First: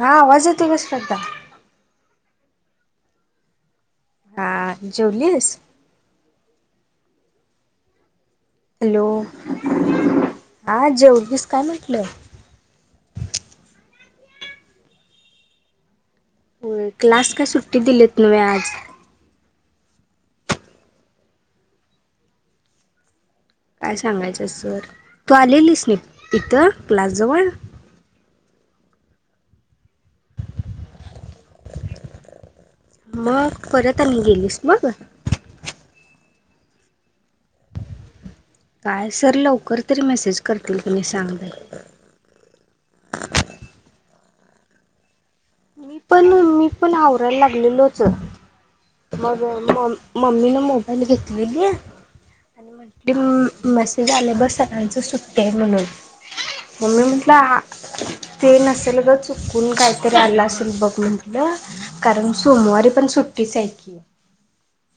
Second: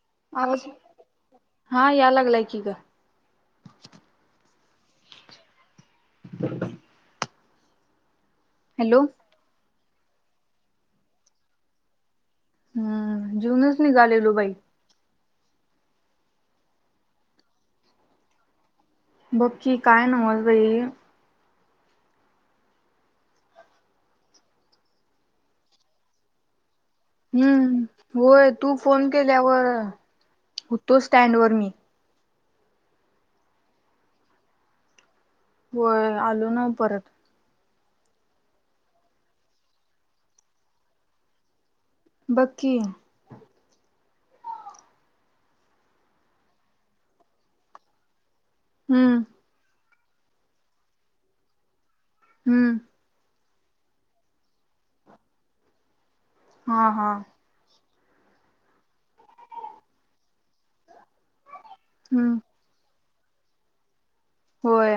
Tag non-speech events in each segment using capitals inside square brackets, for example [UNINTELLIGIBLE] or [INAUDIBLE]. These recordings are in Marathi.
हा आ आवाज येतोय का श्रद्धा? हा याला चांगय की का जेवलीस हॅलो हा जेवलीस काय म्हटलंय हम्म जेऊनच निघालेलो बाई हो क्लास काय सुट्टी दिलीत नव्हे आज बक्की काय नव्हच भाई काय सांगायचं सर तू आलेलीस नि तिथं हम्म होय तू फोन केल्यावर होतो स्टँड वर मी मग परत आम्ही गेलीस बघ होय आलो ना परत काय सर लवकर तरी मेसेज करतील तुम्ही सांगा बकी मी पण मी पण आवरायला लागलेलोच हम्म मग म मम्मी न मोबाईल घेतलेली आहे आणि हम्म म्हटली मसेज आले बस सरांचं सुट्टते म्हणून हा मम्मी हा म्हटलं ते नसेल ग चुकून काहीतरी आलं असेल बघ म्हंटलं कारण हम्म सोमवारी पण सुट्टीच आहे की होय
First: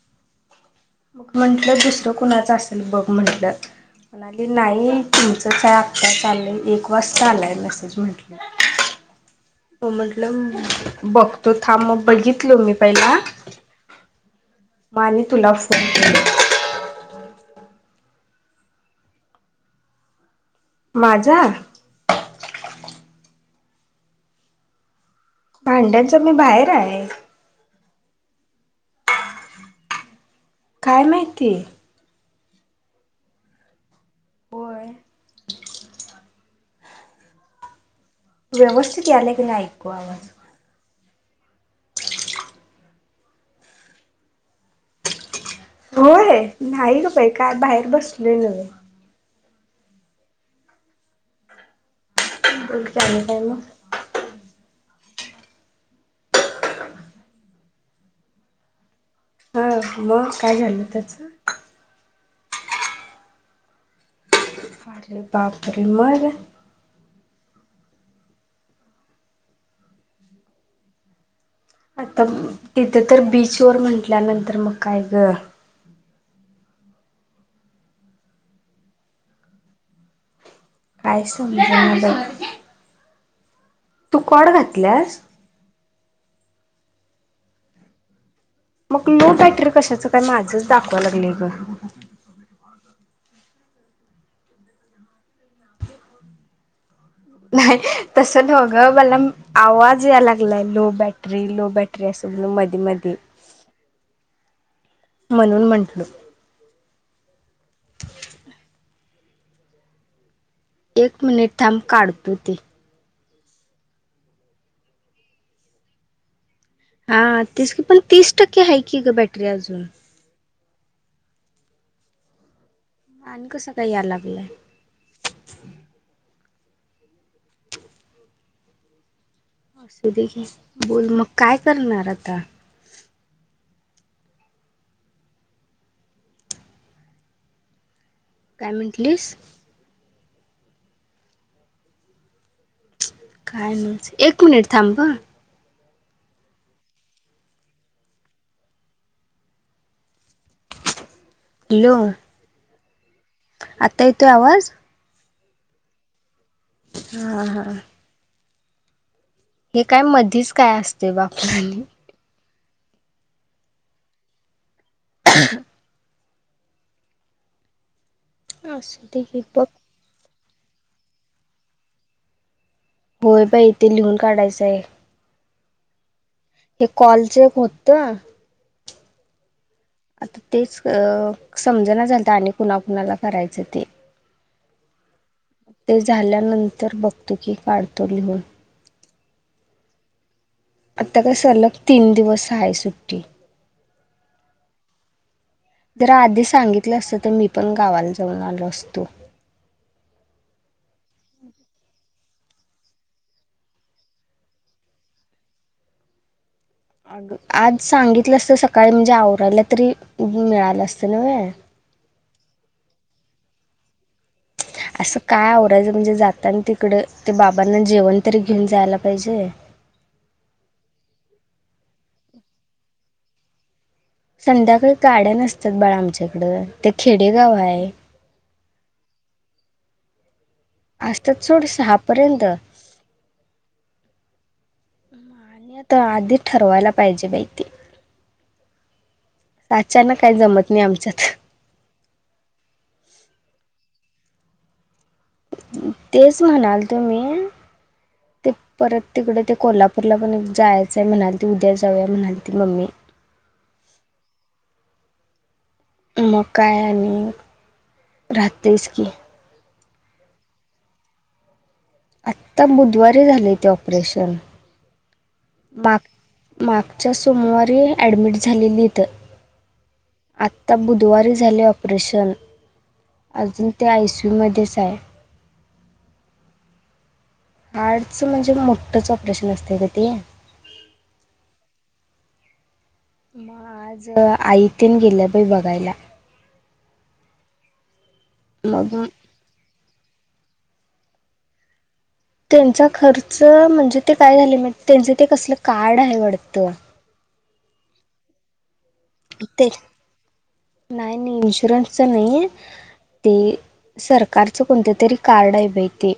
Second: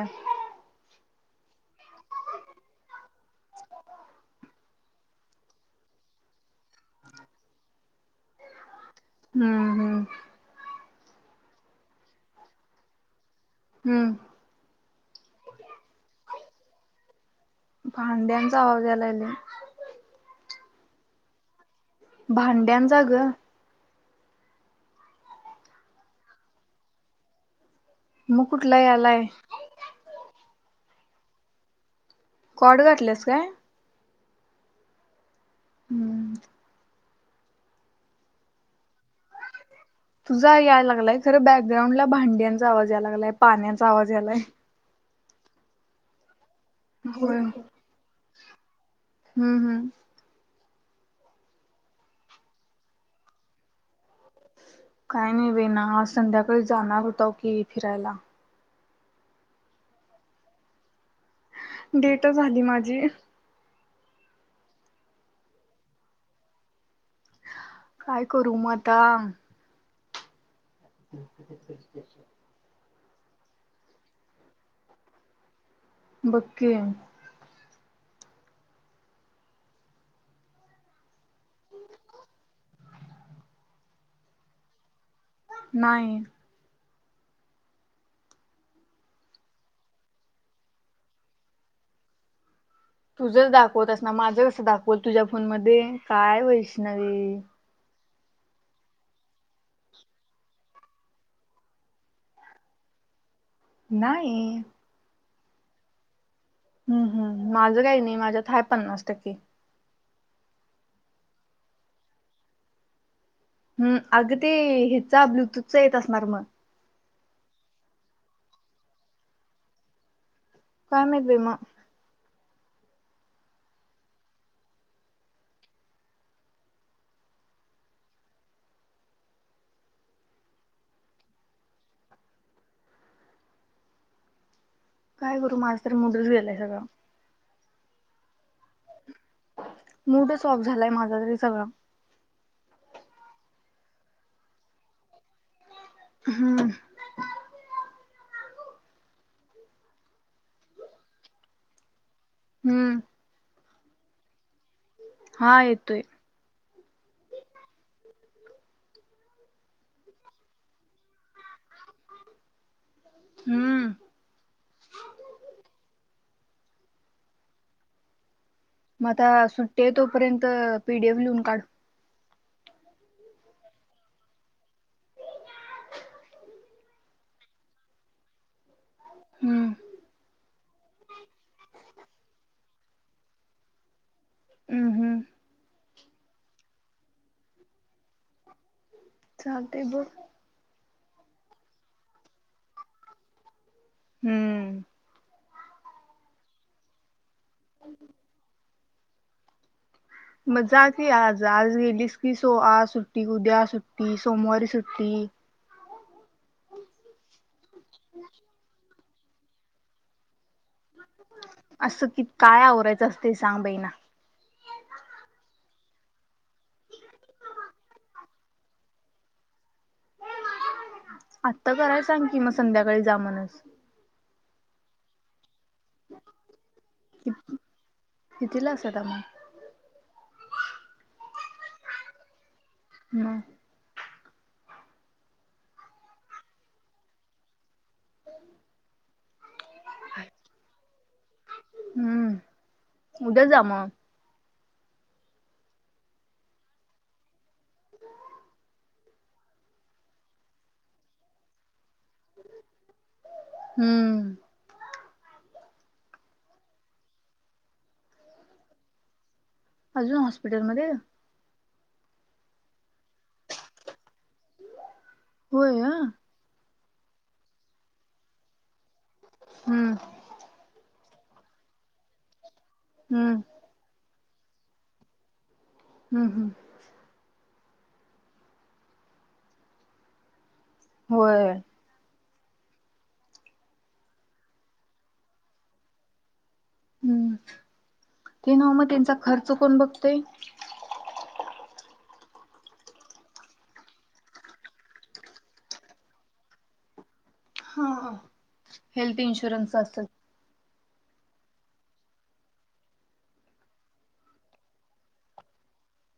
म म्हंटलं दुसरं कुणाचं असेल बघ म्हंटलं म्हणाले नाही तुमचंच आहे आता चाललंय एक वाजता चालाय मेसेज म्हंटलं हम्म हो हम्म म्हटलं बघतो थांब मग बघितलो मी पहिला हम्म माने तुलाफ भांड्यांचा आवाज यायला लागला माझा भांड्या जा गं भांड्यांच मी बाहेर आहे मग कुठला यालाय काय माहिती कॉड गातल्यास काय? होय हम्म. व्यवस्थित यालाय की नाई तुझा याय लागलाय खरं बॅकग्राऊंड ला भांड्यांचा आवाज याय लागलाय पाण्याचा आवाज यायलाय. होय नाही गं बाई होय काय बाहेर बसलोय न्हव्हे. हम्म हम्म. बोला की आणि काय मगं? काही नाही बाईना आज संध्याकाळी जाणार होताव की फिरायला. हा मगं काय झालं त्याच. डेट झाली माझी. बापरे मगं? काय करू मगं आता. आता तिथं तर बीचवर म्हंटल्यानंतर मग काय ग. बक्की. काय समजना बग. तू कॉड घातल्यास? नाई. मग लो बॅटरी कशाच काय माझंच दाखवाय लागलंय ग. तुझं दाखवत असना माझं कसं दाखवल तुझ्या फोन मध्ये काय वैष्णवी. तस न्हवं ग मला आवाज याय लागलाय लो बॅटरी, लो बॅटरी अस म मधी मधी. नाही. म्हणून म्हंटलं. हम्म हम्म माझं काय नाई माझ्यात हाय पन्नास टक्के. एक मिनिट थांब काढतो ते. हम्म अगदी हिचा ब्लुतूथचा येत असणार मग. हा तीस की पण तीस टक्के हा की गं बॅटरी अजून. काय माहित बाई म. आणि कसं काही याय लागलंय. असुदे की बोल मगं काय करणार आता? काय करू माझं तर मुडच गेलाय सगळा. काय म्हटलीस. मूडच ऑफ झालाय माझा तरी सगळा. काय एक मिनिट थांब. हम्म. हॅलो! हम्म. आता येतोय आवाज? हा येतोय. हा हा. हे काय मधीच काय असते बाप हम्म. असू दे मगं की आता बघ सुट्टी हाय तोपर्यंत पी डी एफ लिहून काढ. होय बाई ते लिहून काढायचंय. हे कॉलच एक होत. हम्म. जाता आणि कुणा कुणाला करायचं ते. हम्म हम्म. ते झाल्यानंतर बघतोकी काढतो लिहून. चालतंय बघ. आता काय सलग तीन दिवस हाय सुट्टी. हम्म.. जर आधी सांगितलं असतं तर मी पण गावाला जाऊन आलो असतो. मग जा की आज.... आज गेलीस की.. सो-आज सुट्टी.. उद्या सुट्टी... सोमवारी सुट्टी... ह. अ आज सांगितलं असत सकाळी म्हणजे आवरायला तरी.. मिळालं असतं ना व्हय असं कि काय आरायचं असते सांग बाई ना.. असं काय आवरायचं म्हणजे जाताना तिकड ते बाबांना जेवण.. तरी घेऊन जायला पाहिजे. आता करायला सांग की... मग संध्याकाळी जा म्हणसं.. संध्याकाळी गाड्या नसतात.. बाळ आमच्याकडं ते कि खेडेगाव आहे. कितीला असता मग असतेत सोड सहापर्यंत. म. [UNINTELLIGIBLE] आधी ठरवायला पाहिजे बाई ते... [INAUDIBLE] अचानक काही जमत नाही आमच्यात.. हम्म उद्या जा मग तेच म्हणालतो मी.. ते परत तिकडे ते कोल्हापूरला पण जायचंय म्हणाल ते उद्या- जावूया म्हणालती मम्मी. हम्म मगं काय आणि राहतायचं की. अजून हॉस्पिटलमध्ये. आता बुधवारी झाले ते ऑपरेशन.. माग.. होय माग.. मागच्या सोमवारी ऍडमिट झालेली इथ. हम्म बुधवारी झालेयं ते ऑपरेशन हम्म अजून ते आय सी यू मध्येच आहे. हम्म.. हम्म.. हार्टचं म्हणजे मोठंच ऑपरेशन असते ग ते.. होय. मग आज आईतेन गेल्या बाई बघायला. हम्म... ते न्हवं मग त्यांचा खर्च कोण बघतेय. त्यांचा खर्च म्हणजे... ते काय झाले... त्यांच ते कसलं कार्ड आहे वाटतं. हा.. हा.. हेल्थ ते इन्शुरन्स असेल. नाही.. नाही.. इनशोरनसचं नाहीयं. ते सरकारचं कोणत तरी कार्ड हाय बाई ते..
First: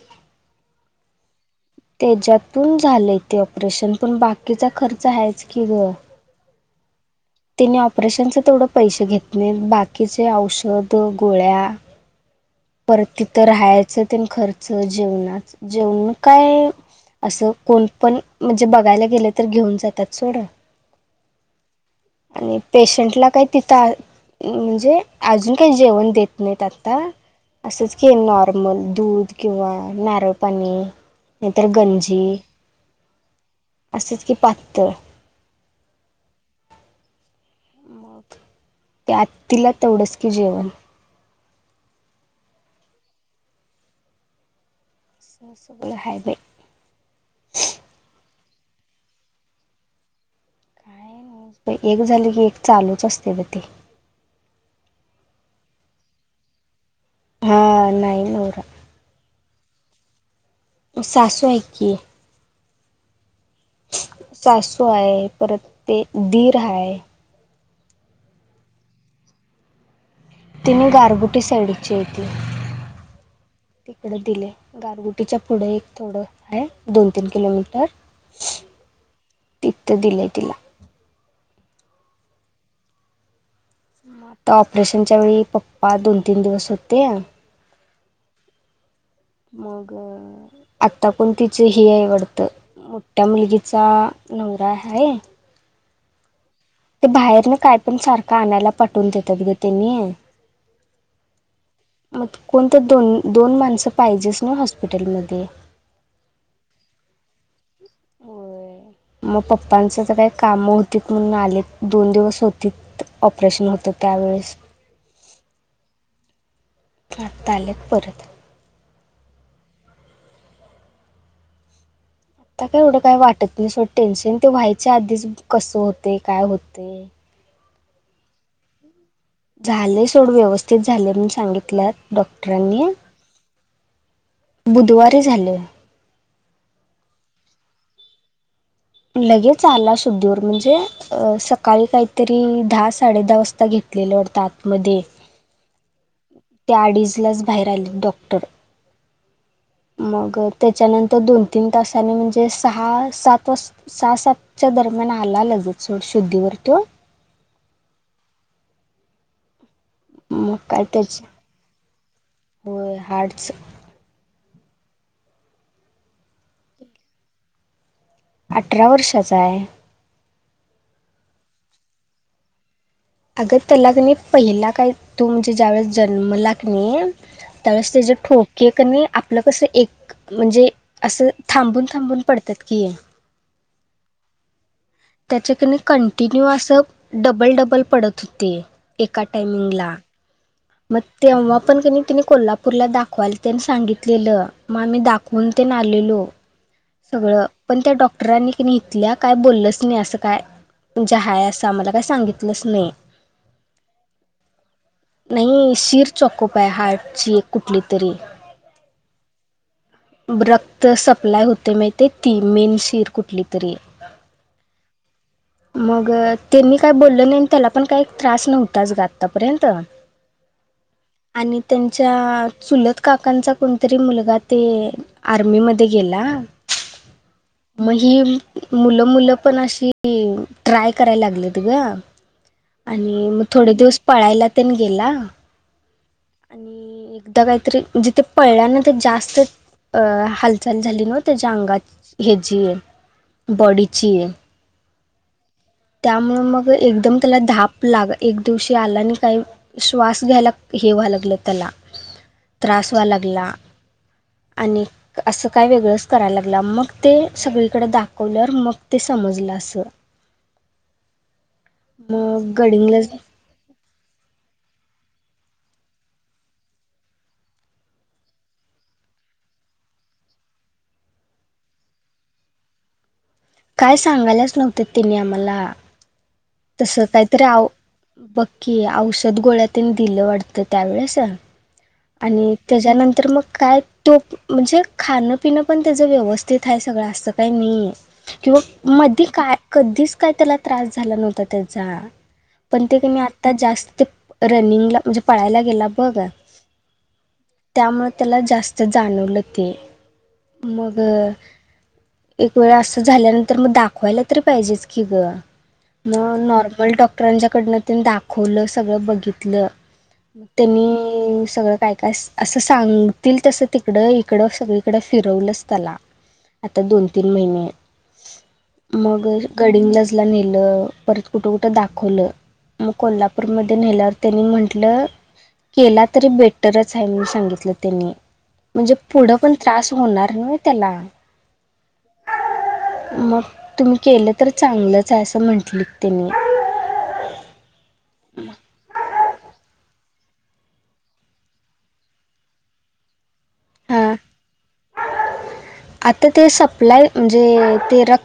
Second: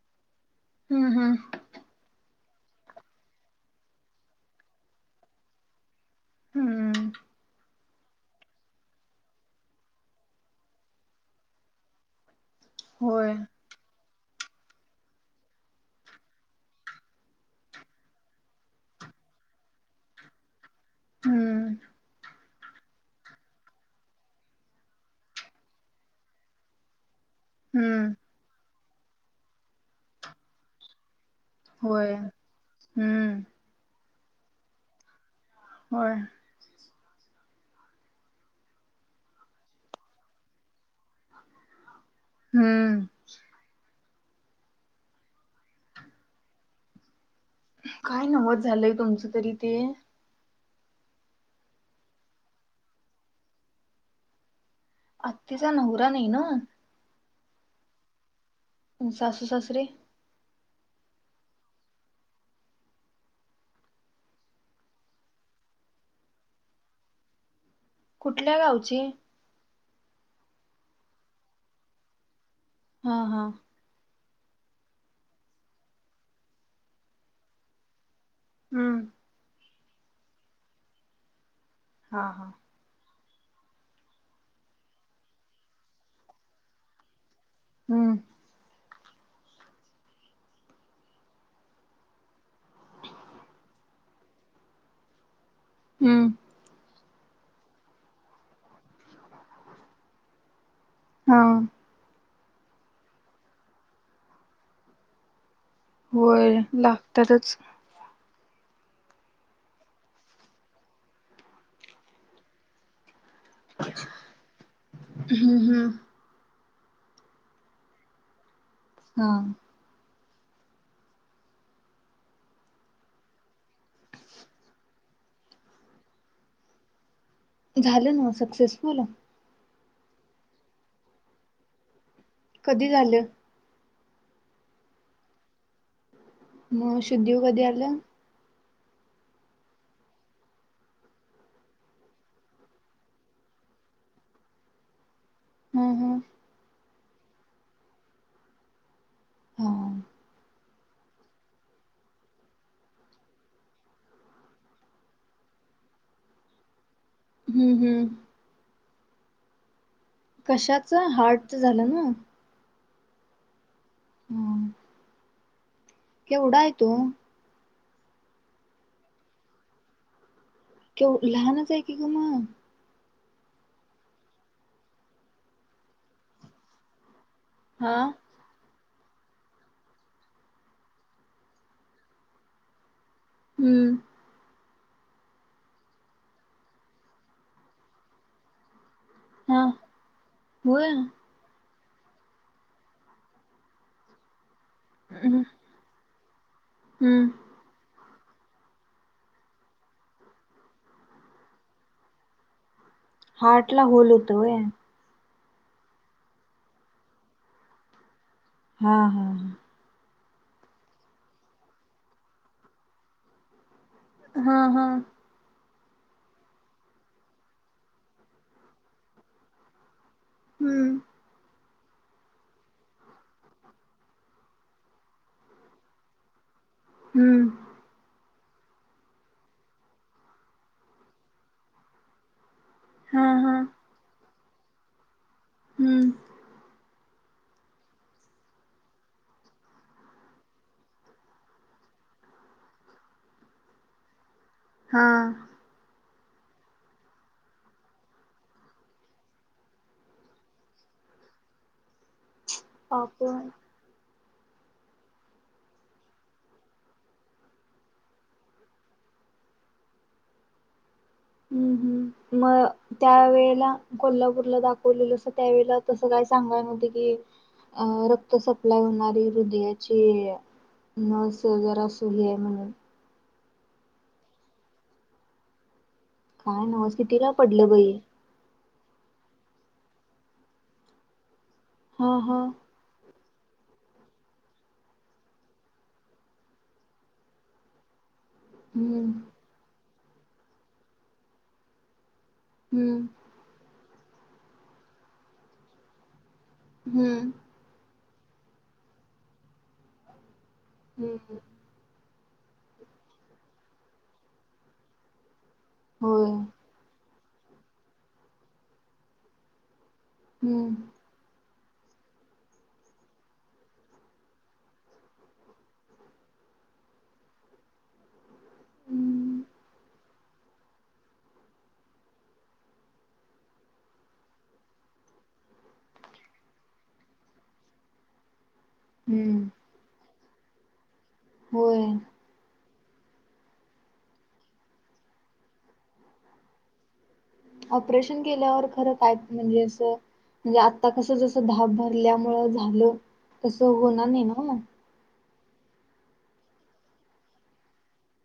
हम्म हम्म. त्याच्यातून झालंय ते ऑपरेशन पण बाकीचा खर्च आहेच की गं... हम्म तिने ऑपरेशनच तेवढ पैसे घेत. बाकीचे औषध गोळ्या परतं होय तिथं राहायचे. खर्च जेवणाच जेवण काय... असं कोण पण... म्हणजे बघायला गेलं तर घेऊन जातात सोड. हम्म आणि पेशंटला काय तिथं- म्हणजे अजून काही जेवण देत नाही आता असंच हम्म की नॉर्मल- मग दूध किंवा नारळ पाणी. नाहीतर होय गंजी हम्म असंच की पातळ होय. ते आतीला तेवढंच की जेवण. हम्म.. स-सगंळ हाय बाई... काय नवचं झालंय.. तुमचं तरी ते. काय नाही.. एक झाली की एक चालूच असते बाई ते... आत्तीचा नवरा नाही ना हा नाहीईनरा सासू सासरे सासू आहेकी. सासू आहे परत ते दीर आहे. कुठल्या गावची तिने गारबुटी साईडची यती. हा हा त गारगुटीच्या पुढे एक थोडं आहे दोन तीन किलोमीटर हम्म तिथ दिलंय तिला, हा हा आता ऑपरेशनच्या वेळी पप्पा दोन तीन दिवस होते. हम्म मग आता कोण तिच ही आहे वाटतं. मोठ्या मुलगीचा नवरा आहे. हम्म ते बाहेर ना काय पण सारखं आणायला पाठवून देतात ग त्यांनी हा मग कोणत दोन दोन माणसं पाहिजेस ना हॉस्पिटलमध्ये होय लागतातच. होय. मग पप्पांच तर काही काम होती म्हणून आलेत दोन दिवस होती. ऑपरेशन होतं त्यावेळेस. हम्म हम्म आता आलेत परत, हा आता का एवढं काही वाटत नाही सोडं टेन्शन ते व्हायच्या आधीच कसं होते काय होते. झालं ना सक्सेसफुल. झाले सोड व्यवस्थित झाले म्हण सांगितल्यात डॉक्टरांनी कधी झालं बुधवारी झाले. मग शुद्धी वर कधी आलंय. लगेच आला सुुद्धीवर म्हणजे सकाळी काहीतरी दहा साडे दहा वाजता घेत. घातलेल्यात आतमध्ये हम्म हम्म त्या अडीचलाच बाहेर आले डॉटर हा मग त्याच्यानंतर दोन तीन तसानी म्हणजे स सात वा सहा सात दरम्यान आला लगेच सोड शुद्धीवर तो हम्म हम्म मग काय कशाच हार्टच झालं ना. हार्ट्स हम्म केवडा आहे तो, अठरा वर्षांचा आहे. क लहानच आहे की ग मग, अगं त्यालागणे पहिला काय तू म्हणजे ज्या वेळेस जन्मला की नाही. त्यावेळेस हा त्याचे ठोके कनी आपलं कसं एक म्हणजे असं थांबून थांबून पडतात की ये, हम्म त्याच्याकी नाही कंटिन्यू असं डबल डबल पडत होते. एका हा टइमिंग ला होय म आपण कणी तिने कोल्हापूरला दाखवायला त्यानी सांगितलेलं मग आम्ही दाखवून हम्म ते ना आलेलो. सगळं पण त्याडॉ ॉक्टरांनीितल्या काय बोललंच नाही असं काय म्हणजे हय असं मला काय सांगितलंच नाही हार्ट ला होल होतय नाही शिर चॉकोप आहे हार्टची एक कुठली तरी हा हम् हम रक्त सप्लाय होते माहि ती मेन शिर कुठली तरी हा हा मग त्यांनी काय बोललं नाही त्याला पण काही त्रास नव्हताच ग आतापर्यंत हम्म आणि त्यांच्या चुलत काकांचा कोणतरी मुलगा ते आर्मीमध्ये गेला हम्म मग ही मुलं मुलं पण अशी ट्राय करायला लागले त ग हा आणि मग हा थोडे दिवस पळायला तनगला हम्म एक काहीतरी जिथे पडला ना ते जास्त अ हालचाल झाली न त्याच्या अंगात हची बॉडीची हा त्यामुळे मग एकदम त्याला धाप लाग एक दिवशी आला आणि काही श्वास घ्यायला हे त्या पापड आणि असं काय वेगळंच करायला लागलं मग ते सगळीकडे दाखवलं मग ते समजर पजलासं हम्म हम्म मग त्यावेेळेला कोल्हापूरला दाखवलेलं असं त्यावेेळे तसं काही सांगाय नव्हं की अ रक्त सप्लाय होणारी हृदयाची न स जरा असूय म्हणून काय सांगायलाच नव्हते तिने आम्हाला काय तस नवस कितीला काहीतरी पडलं बाई बक्की औषध गोळ्या नी दिलं वाटत त्यावेळेस हा हा आणि त्याच्यानंतर मग काय तो म्हणजे खाणं पिणं पण त्याचं व्यवस्थित आहे सगळं असं काही नाही किंवा हम्म मध्ये काय कधीच काय त्याला त्रास झाला नव्हता त्याचा पण ते हम्म कमी आता जास्त रनिंगला म्हणजे पळायला गेला बघ हम्म त्यामुळे त्याला जास्त जाणवलं ते मग हम्म एक वेळ असं झाल्यानंतर मग दाखवायला तरी पाहिजेच की ग म होय नॉर्मल डॉक्टरांच्याकडनं त्यांनी दाखवलं सगळं बघितलं मग हम्म त्यांनी सगळं काय काय असं सांगतील तसं तिकडं इकडं सगळीकडं फिरवलंच त्याला आता दोन तीन महिने मग हम्म गडंग लजला नेलं परत कुठं कुठं दाखवलं मग कोल्हापूरमध्येध्ये नेल्यावर त्यांनी म्हंटलं केला तरी बेटरच आहे म्हणून सांगितलं त्यांनी म्हणजे पुढं हम्म पण त्रास होणार नाही त्याला होय मग तुम्ही केलं तर चांगलंच आहे असं म्हंटलं त्यांनी ऑपरेशन केल्यावर खरं काय म्हणजे असं म्हणजे आता कसं जसं धाप भरल्यामु झालं तसं होणार हां नाही ना आता ते सपला म्हणजे र